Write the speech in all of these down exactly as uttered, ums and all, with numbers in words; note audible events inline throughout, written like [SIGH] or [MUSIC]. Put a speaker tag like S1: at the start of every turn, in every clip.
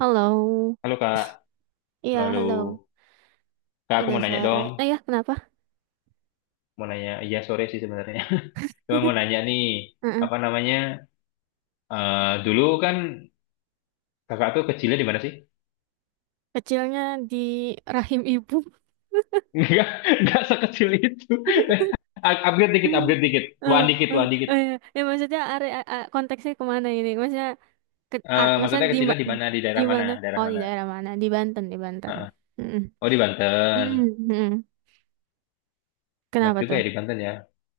S1: Halo,
S2: Halo Kak, halo,
S1: iya
S2: halo.
S1: halo.
S2: Kak, aku
S1: Udah
S2: mau nanya
S1: sore.
S2: dong,
S1: Eh, ya, kenapa?
S2: mau nanya, iya sore sih sebenarnya. [LAUGHS] Cuma mau
S1: [LAUGHS]
S2: nanya nih,
S1: Heeh.
S2: apa namanya, eh, dulu kan kakak tuh kecilnya di mana sih?
S1: Kecilnya di rahim ibu.
S2: [LAUGHS] Enggak, enggak sekecil itu.
S1: [LAUGHS]
S2: [LAUGHS] Up- Upgrade dikit, upgrade dikit, tuan
S1: Eh,
S2: dikit,
S1: eh,
S2: tuan dikit.
S1: eh, ya Ya, maksudnya are- a- a- konteksnya kemana ini? Maksudnya ke,
S2: Eh,
S1: ar- maksudnya
S2: maksudnya
S1: di
S2: kecilnya
S1: ma-
S2: di mana, di
S1: di
S2: daerah mana,
S1: mana?
S2: daerah
S1: Oh, di
S2: mana?
S1: daerah mana? Di Banten, di Banten.
S2: Heeh.
S1: Mm-mm.
S2: Oh di Banten,
S1: mm
S2: enak
S1: Kenapa
S2: juga
S1: tuh?
S2: ya di Banten ya.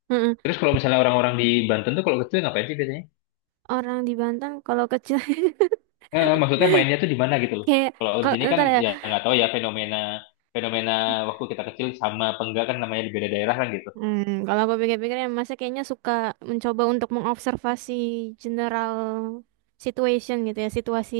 S1: mm
S2: Terus kalau misalnya orang-orang di Banten tuh kalau kecil ngapain sih biasanya?
S1: Orang di Banten kalau kecil,
S2: eh, eh, maksudnya mainnya tuh di mana gitu
S1: [LAUGHS]
S2: loh.
S1: kayak
S2: Kalau di
S1: kalau
S2: sini kan
S1: ntar ya.
S2: ya nggak tahu ya fenomena fenomena waktu kita kecil sama apa enggak kan namanya di beda daerah kan gitu.
S1: Hmm, kalau aku pikir-pikir ya masa kayaknya suka mencoba untuk mengobservasi general situation gitu ya, situasi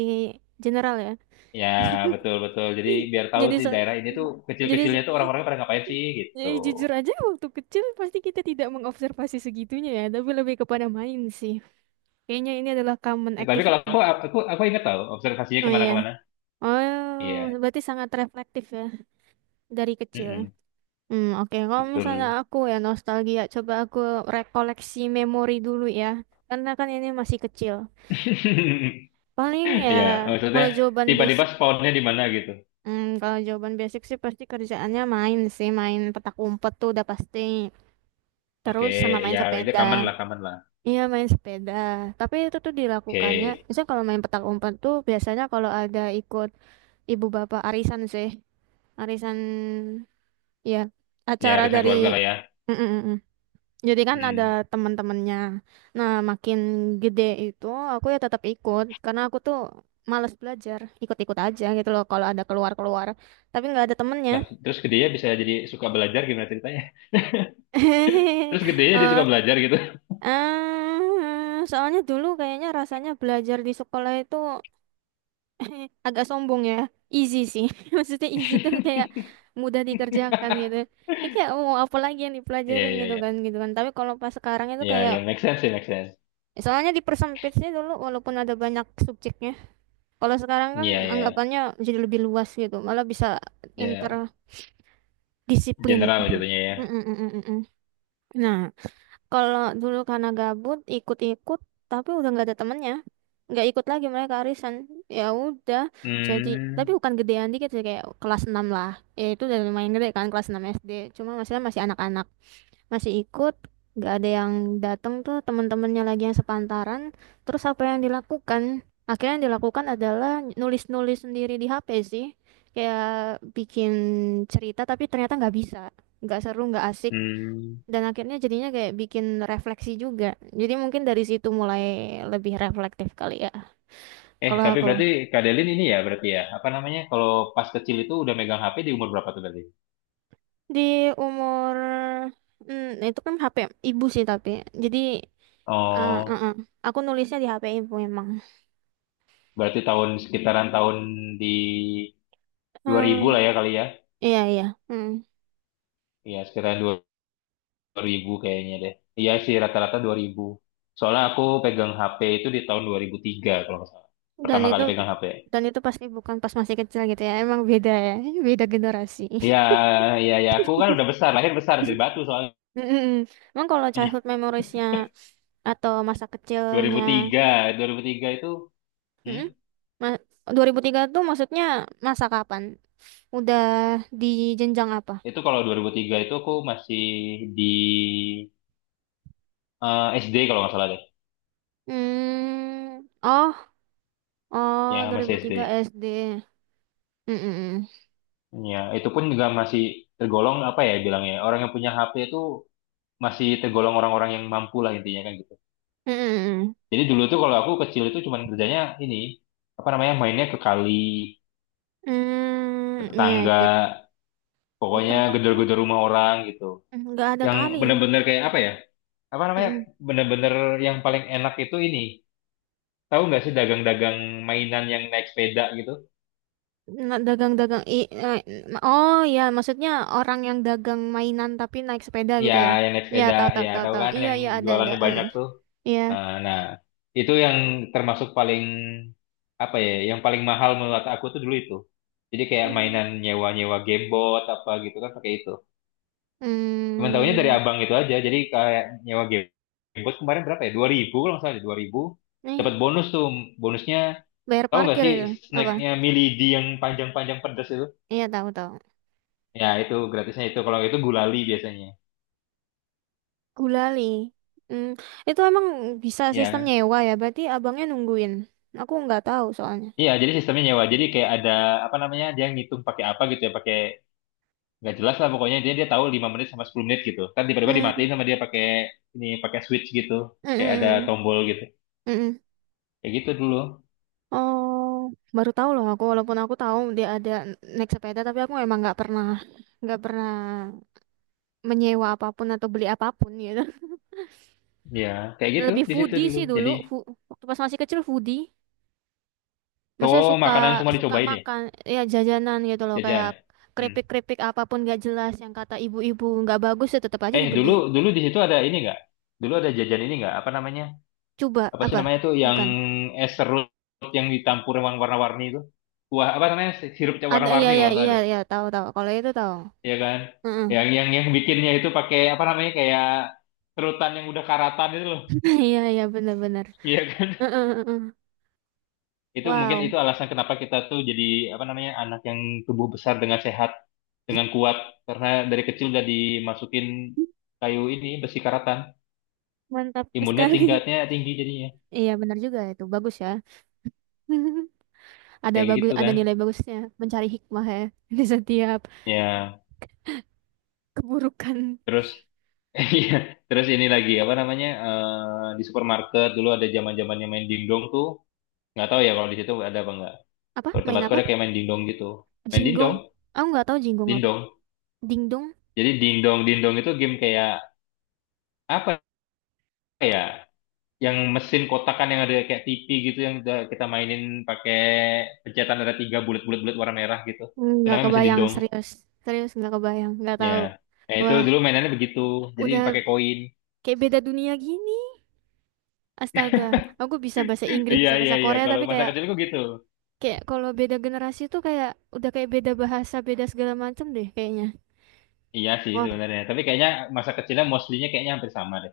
S1: general ya.
S2: Ya
S1: [LAUGHS]
S2: betul betul. Jadi biar tahu
S1: Jadi
S2: sih
S1: so,
S2: daerah ini tuh
S1: jadi
S2: kecil-kecilnya tuh orang orangnya pada ngapain sih gitu.
S1: jadi jujur aja waktu kecil pasti kita tidak mengobservasi segitunya ya, tapi lebih kepada main sih. Kayaknya ini adalah common
S2: Ya, tapi kalau
S1: activity.
S2: aku aku aku ingat tahu observasinya
S1: Oh, iya.
S2: kemana-kemana.
S1: Oh,
S2: Iya,
S1: berarti sangat reflektif ya dari kecil.
S2: Mm-mm.
S1: Hmm, oke. Kalau misalnya
S2: Betul.
S1: aku ya nostalgia, coba aku rekoleksi memori dulu ya. Karena kan ini masih kecil.
S2: [LAUGHS]
S1: Paling ya
S2: Iya, maksudnya
S1: kalau jawaban
S2: tiba-tiba
S1: basic,
S2: spawnnya di mana gitu.
S1: hmm, kalau jawaban basic sih pasti kerjaannya main sih, main petak umpet tuh udah pasti.
S2: Oke,
S1: Terus sama main
S2: ya itu common
S1: sepeda.
S2: lah, common lah.
S1: Iya, main sepeda. Tapi itu tuh dilakukannya,
S2: Oke,
S1: misalnya kalau main petak umpet tuh biasanya kalau ada ikut ibu bapak arisan sih, arisan, ya,
S2: ya
S1: acara
S2: harusnya
S1: dari.
S2: keluarga lah ya.
S1: Mm, mm, mm, mm. Jadi kan ada
S2: Hmm.
S1: teman-temannya. Nah, makin gede itu aku ya tetap ikut karena aku tuh males belajar, ikut-ikut aja gitu loh kalau ada keluar-keluar. Tapi nggak ada temennya.
S2: Nah, terus gedenya bisa jadi suka belajar gimana ceritanya? [LAUGHS]
S1: [LAUGHS]
S2: Terus gedenya dia
S1: Eh,
S2: suka belajar gitu. [LAUGHS]
S1: eh, soalnya dulu kayaknya rasanya belajar di sekolah itu [LAUGHS] agak sombong ya. Easy sih. [LAUGHS] Maksudnya easy tuh kayak mudah dikerjakan gitu. Ini kayak oh, apa lagi yang
S2: Iya,
S1: dipelajarin
S2: iya,
S1: gitu kan
S2: iya.
S1: gitu kan. Tapi kalau pas sekarang itu
S2: Iya,
S1: kayak.
S2: iya, make sense sih, make sense.
S1: Soalnya dipersempit sih dulu walaupun ada banyak subjeknya. Kalau sekarang kan
S2: Iya, iya.
S1: anggapannya jadi lebih luas gitu, malah bisa
S2: Iya,
S1: interdisiplin.
S2: general jatuhnya ya.
S1: Mm, mm, mm, mm, mm. Nah, kalau dulu karena gabut ikut-ikut, tapi udah nggak ada temennya, nggak ikut lagi mereka arisan. Ya udah, jadi, tapi
S2: Hmm,
S1: bukan gedean dikit sih kayak kelas enam lah. Ya itu udah lumayan gede kan kelas enam S D. Cuma masalah masih anak-anak, masih ikut, nggak ada yang datang tuh teman-temannya lagi yang sepantaran. Terus apa yang dilakukan, akhirnya yang dilakukan adalah nulis-nulis sendiri di H P sih, kayak bikin cerita, tapi ternyata nggak bisa, nggak seru, nggak asik.
S2: hmm.
S1: Dan akhirnya jadinya kayak bikin refleksi juga, jadi mungkin dari situ mulai lebih reflektif kali ya
S2: Eh,
S1: kalau
S2: tapi
S1: aku.
S2: berarti Kak Delin ini ya berarti ya, apa namanya, kalau pas kecil itu udah megang H P di umur berapa tuh berarti?
S1: Di umur, hmm, itu kan H P ibu sih, tapi jadi eh, eh,
S2: Oh,
S1: eh. aku nulisnya di H P ibu memang.
S2: berarti tahun sekitaran tahun di dua ribu lah ya kali ya.
S1: Iya, iya. Mm.
S2: Iya, sekitaran dua ribu kayaknya deh. Iya sih rata-rata dua ribu. Soalnya aku pegang H P itu di tahun dua ribu tiga kalau nggak salah.
S1: Dan
S2: Pertama
S1: itu
S2: kali pegang H P.
S1: dan itu pasti bukan pas masih kecil gitu ya. Emang beda ya, [LAUGHS] beda generasi.
S2: Iya,
S1: [LAUGHS]
S2: iya, ya. Aku kan udah besar, lahir besar dari Batu soalnya.
S1: Mm-mm. Emang kalau childhood memoriesnya atau masa kecilnya,
S2: dua ribu tiga, dua ribu tiga itu, hmm,
S1: mm-mm. Ma- dua ribu tiga tuh maksudnya masa kapan? Udah di jenjang apa?
S2: itu kalau dua ribu tiga itu aku masih di eh, S D kalau nggak salah deh.
S1: Hmm, oh, oh,
S2: Ya masih
S1: dua ribu tiga
S2: S D.
S1: S D. Mm-mm.
S2: Ya itu pun juga masih tergolong apa ya bilangnya. Orang yang punya H P itu masih tergolong orang-orang yang mampu lah intinya kan gitu.
S1: Mm-mm.
S2: Jadi dulu tuh kalau aku kecil itu cuman kerjanya ini, apa namanya, mainnya ke kali, ke
S1: Hmm, hmm, iya,
S2: tetangga,
S1: iya. Di
S2: pokoknya
S1: tempatku,
S2: gedor-gedor rumah orang gitu.
S1: mm, nggak ada
S2: Yang
S1: kali.
S2: bener-bener kayak apa ya? Apa namanya? Bener-bener yang paling enak itu ini. Tahu nggak sih dagang-dagang mainan yang naik sepeda gitu?
S1: Nah, dagang-dagang, i eh, oh ya, maksudnya orang yang dagang mainan tapi naik sepeda
S2: Ya,
S1: gitu ya,
S2: yang naik
S1: ya,
S2: sepeda,
S1: tahu, tahu,
S2: ya
S1: tahu,
S2: tahu
S1: tahu,
S2: kan
S1: iya,
S2: yang
S1: iya, ada, ada.
S2: jualannya
S1: Heeh.
S2: banyak tuh.
S1: Iya.
S2: Nah, nah, itu yang termasuk paling apa ya? Yang paling mahal menurut aku tuh dulu itu. Jadi kayak
S1: Hmm.
S2: mainan nyewa-nyewa gamebot apa gitu kan pakai itu. Cuman tahunya dari
S1: hmm
S2: abang itu aja. Jadi kayak nyewa game. Gamebot kemarin berapa ya? dua ribu kalau nggak salah, dua ribu. Dapat
S1: Nih,
S2: bonus tuh. Bonusnya
S1: bayar
S2: tahu nggak
S1: parkir
S2: sih
S1: itu apa?
S2: snacknya Milady yang panjang-panjang pedas itu?
S1: Iya, tahu, tahu.
S2: Ya itu gratisnya itu. Kalau itu gulali biasanya.
S1: Gulali. hmm itu emang bisa sistem
S2: Ya.
S1: nyewa ya, berarti abangnya nungguin, aku nggak tahu soalnya.
S2: Iya, jadi sistemnya nyewa. Jadi kayak ada apa namanya? Dia ngitung pakai apa gitu ya, pakai nggak jelas lah pokoknya dia dia tahu lima menit sama sepuluh menit gitu. Kan tiba-tiba dimatiin
S1: Hmm,
S2: sama dia pakai ini pakai switch gitu.
S1: hmm,
S2: Kayak ada
S1: hmm,
S2: tombol gitu.
S1: hmm, hmm.
S2: Kayak gitu dulu.
S1: Oh, baru tahu loh aku, walaupun aku tahu dia ada naik sepeda, tapi aku emang nggak pernah, nggak pernah menyewa apapun atau beli apapun gitu.
S2: Ya, kayak
S1: [LAUGHS]
S2: gitu
S1: Lebih
S2: di situ
S1: foodie
S2: dulu.
S1: sih dulu,
S2: Jadi
S1: fu- waktu pas masih kecil foodie. Maksudnya
S2: oh,
S1: suka,
S2: makanan semua
S1: suka
S2: dicobain ya,
S1: makan, ya jajanan gitu loh kayak
S2: jajan. Hmm.
S1: keripik-keripik apapun gak jelas yang kata ibu-ibu nggak bagus ya tetap aja
S2: Eh, dulu
S1: dibeli.
S2: dulu di situ ada ini nggak? Dulu ada jajan ini nggak? Apa namanya?
S1: Coba
S2: Apa sih
S1: apa?
S2: namanya tuh yang
S1: Bukan.
S2: es serut yang ditampur yang warna-warni itu? Wah, apa namanya? Sirupnya
S1: Ada, iya,
S2: warna-warni kalau
S1: iya,
S2: nggak salah
S1: iya,
S2: deh.
S1: iya, tahu, tahu. Kalau itu tahu.
S2: Iya kan?
S1: Heeh.
S2: Yang yang yang bikinnya itu pakai apa namanya? Kayak serutan yang udah karatan itu loh.
S1: [LAUGHS] Iya, iya, benar-benar.
S2: Iya kan?
S1: Heeh, heeh, heeh.
S2: [LAUGHS] Itu mungkin
S1: Wow,
S2: itu alasan kenapa kita tuh jadi apa namanya? Anak yang tubuh besar dengan sehat, dengan kuat karena dari kecil udah dimasukin kayu ini besi karatan.
S1: mantap
S2: Imunnya
S1: sekali. [LAUGHS]
S2: tingkatnya tinggi jadinya
S1: Iya, benar juga, itu bagus ya. [LAUGHS] Ada
S2: kayak
S1: bagus,
S2: gitu
S1: ada
S2: kan
S1: nilai bagusnya, mencari hikmah ya [LAUGHS] di setiap
S2: ya.
S1: keburukan.
S2: Terus [LAUGHS] iya terus ini lagi apa namanya eh, di supermarket dulu ada zaman zamannya main dingdong tuh, nggak tahu ya kalau di situ ada apa enggak.
S1: Apa?
S2: Kalau di
S1: Main
S2: tempatku
S1: apa?
S2: ada kayak main dingdong gitu, main
S1: Jinggong,
S2: dingdong
S1: aku nggak tahu jinggong apa.
S2: dingdong.
S1: Dingdong.
S2: Jadi dingdong dingdong itu game kayak apa ya, yang mesin kotakan yang ada kayak tivi gitu, yang udah kita mainin pakai pencetan ada tiga bulat-bulat bulat warna merah gitu. Itu
S1: Nggak
S2: namanya mesin
S1: kebayang,
S2: dindong
S1: serius, serius nggak kebayang, nggak
S2: ya.
S1: tahu.
S2: Nah, itu
S1: Wah,
S2: dulu mainannya begitu. Jadi
S1: udah
S2: pakai koin.
S1: kayak beda dunia gini, astaga. Aku bisa bahasa Inggris,
S2: Iya
S1: bisa
S2: iya
S1: bahasa
S2: iya.
S1: Korea,
S2: Kalau
S1: tapi
S2: masa
S1: kayak
S2: kecilku gitu.
S1: kayak kalau beda generasi tuh kayak udah kayak beda bahasa, beda segala macam deh kayaknya.
S2: Iya sih
S1: Wah.
S2: sebenarnya. Tapi kayaknya masa kecilnya mostly-nya kayaknya hampir sama deh.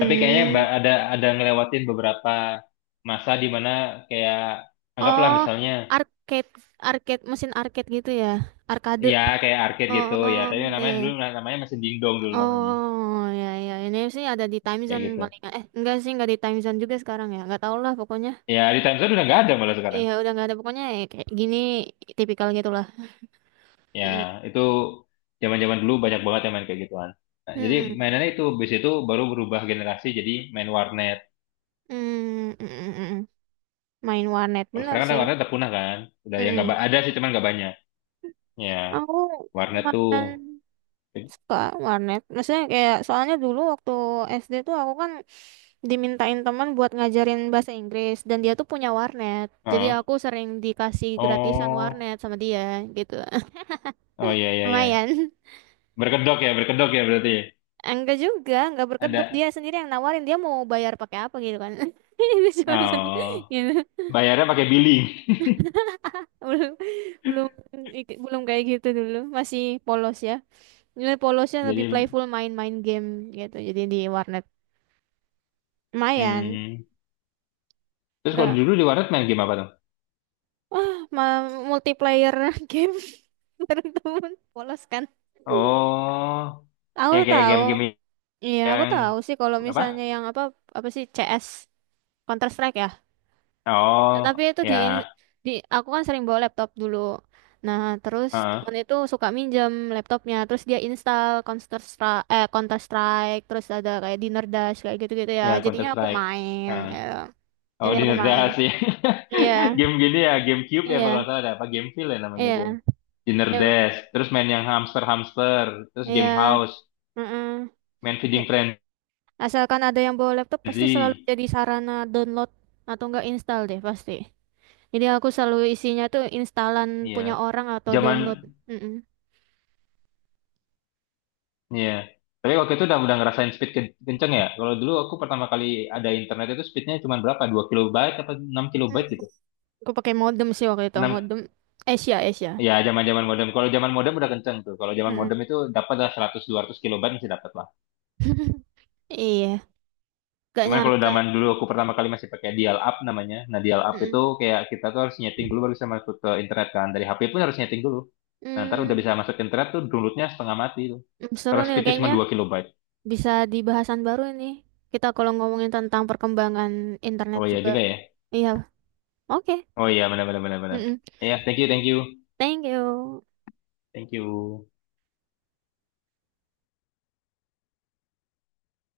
S2: Tapi kayaknya ba- ada ada ngelewatin beberapa masa di mana kayak anggaplah
S1: oh,
S2: misalnya
S1: arcade, arcade, mesin arcade gitu ya, arcade.
S2: ya kayak arcade gitu ya.
S1: Oh,
S2: Tapi
S1: iya,
S2: namanya
S1: iya.
S2: dulu namanya masih dingdong dulu namanya.
S1: Oh ya, ya, ini sih ada di Time
S2: Kayak
S1: Zone
S2: gitu.
S1: paling, eh, enggak sih, enggak di Time Zone juga sekarang ya, nggak tahu lah pokoknya.
S2: Ya di Time Zone udah nggak ada malah sekarang.
S1: Iya udah nggak ada pokoknya, ya kayak gini, tipikal gitulah,
S2: Ya
S1: mm.
S2: itu zaman-zaman dulu banyak banget yang main kayak gituan. Nah, jadi
S1: Mm,
S2: mainannya itu bis itu baru berubah generasi jadi main warnet.
S1: mm, mm, mm, mm, mm. Main warnet,
S2: Kalau
S1: bener
S2: sekarang kan
S1: sih.
S2: warnet udah punah kan. Udah
S1: Mm,
S2: yang nggak
S1: mm.
S2: ba- ada sih cuman nggak banyak. Ya.
S1: Aku
S2: Warnet tuh.
S1: lumayan suka warnet, maksudnya kayak soalnya dulu waktu S D tuh aku kan dimintain teman buat ngajarin bahasa Inggris dan dia tuh punya warnet, jadi
S2: Heeh.
S1: aku sering dikasih gratisan
S2: Oh,
S1: warnet sama dia gitu.
S2: oh ya
S1: [LAUGHS]
S2: ya ya.
S1: Lumayan.
S2: Berkedok ya, berkedok ya berarti. Ya?
S1: [LAUGHS] Enggak juga, enggak berkedok, dia
S2: Ada.
S1: sendiri yang nawarin, dia mau bayar pakai apa gitu kan. [LAUGHS] Dia cuma bisa
S2: Oh,
S1: gitu.
S2: bayarnya pakai billing.
S1: Belum belum ik- belum kayak gitu, dulu masih polos ya, ini polosnya
S2: [LAUGHS] Jadi,
S1: lebih playful, main-main game gitu, jadi di warnet lumayan.
S2: hmm. Terus kalau
S1: Enggak,
S2: dulu di warnet main game apa tuh?
S1: wah, ma- multiplayer [LAUGHS] game bareng temen polos kan.
S2: Oh,
S1: Aku
S2: yang kayak
S1: tahu.
S2: game-game
S1: Iya, aku
S2: yang
S1: tahu sih kalau
S2: apa?
S1: misalnya yang apa, apa sih, C S, Counter Strike ya. Tapi
S2: Oh,
S1: itu di,
S2: ya,
S1: di aku kan sering bawa laptop dulu. Nah, terus
S2: Heeh.
S1: temen itu suka minjem laptopnya, terus dia install Counter Strike, eh, Counter Strike, terus ada kayak Dinner Dash kayak gitu-gitu ya.
S2: Ya Counter
S1: Jadinya aku
S2: Strike.
S1: main,
S2: Heeh.
S1: gitu.
S2: Oh,
S1: Jadi aku
S2: Dinner
S1: main.
S2: Dash ya.
S1: Iya,
S2: [LAUGHS] Game gini ya, GameCube ya kalau
S1: iya,
S2: salah ada apa Gameville ya namanya itu.
S1: iya,
S2: Dinner
S1: iya,
S2: Dash, terus main yang hamster-hamster, terus
S1: iya.
S2: game house.
S1: Mm-mm.
S2: Main Feeding Frenzy.
S1: Asalkan ada yang bawa laptop, pasti selalu jadi sarana download atau enggak install deh pasti. Jadi aku selalu isinya tuh instalan
S2: Iya
S1: punya orang atau
S2: zaman,
S1: download. Mm-mm.
S2: iya tapi waktu itu udah udah ngerasain speed ke- kenceng ya. Kalau dulu aku pertama kali ada internet itu speednya cuma berapa, dua kilobyte apa enam kilobyte gitu.
S1: Aku pakai modem sih waktu itu,
S2: Enam?
S1: modem Asia, Asia.
S2: Ya zaman zaman modem, kalau zaman modem udah kenceng tuh. Kalau zaman
S1: Mm-mm.
S2: modem itu dapat lah seratus dua ratus kilobyte masih dapat lah.
S1: [LAUGHS] Iya, gak
S2: Cuman kalau
S1: nyangka.
S2: zaman dulu aku pertama kali masih pakai dial up namanya. Nah dial up itu
S1: Mm-mm.
S2: kayak kita tuh harus nyeting dulu baru bisa masuk ke internet kan, dari H P pun harus nyeting dulu. Nah ntar udah
S1: Mm,
S2: bisa masuk ke internet tuh downloadnya setengah mati tuh.
S1: mm, Seru
S2: Terus
S1: nih
S2: speednya cuma
S1: kayaknya.
S2: dua kilobyte.
S1: Bisa di bahasan baru ini. Kita kalau ngomongin tentang perkembangan internet
S2: Oh iya
S1: juga.
S2: juga ya.
S1: Iya, oke.
S2: Oh iya benar benar benar benar.
S1: Mm-mm.
S2: Ya, thank you, thank you.
S1: Thank you.
S2: Thank you.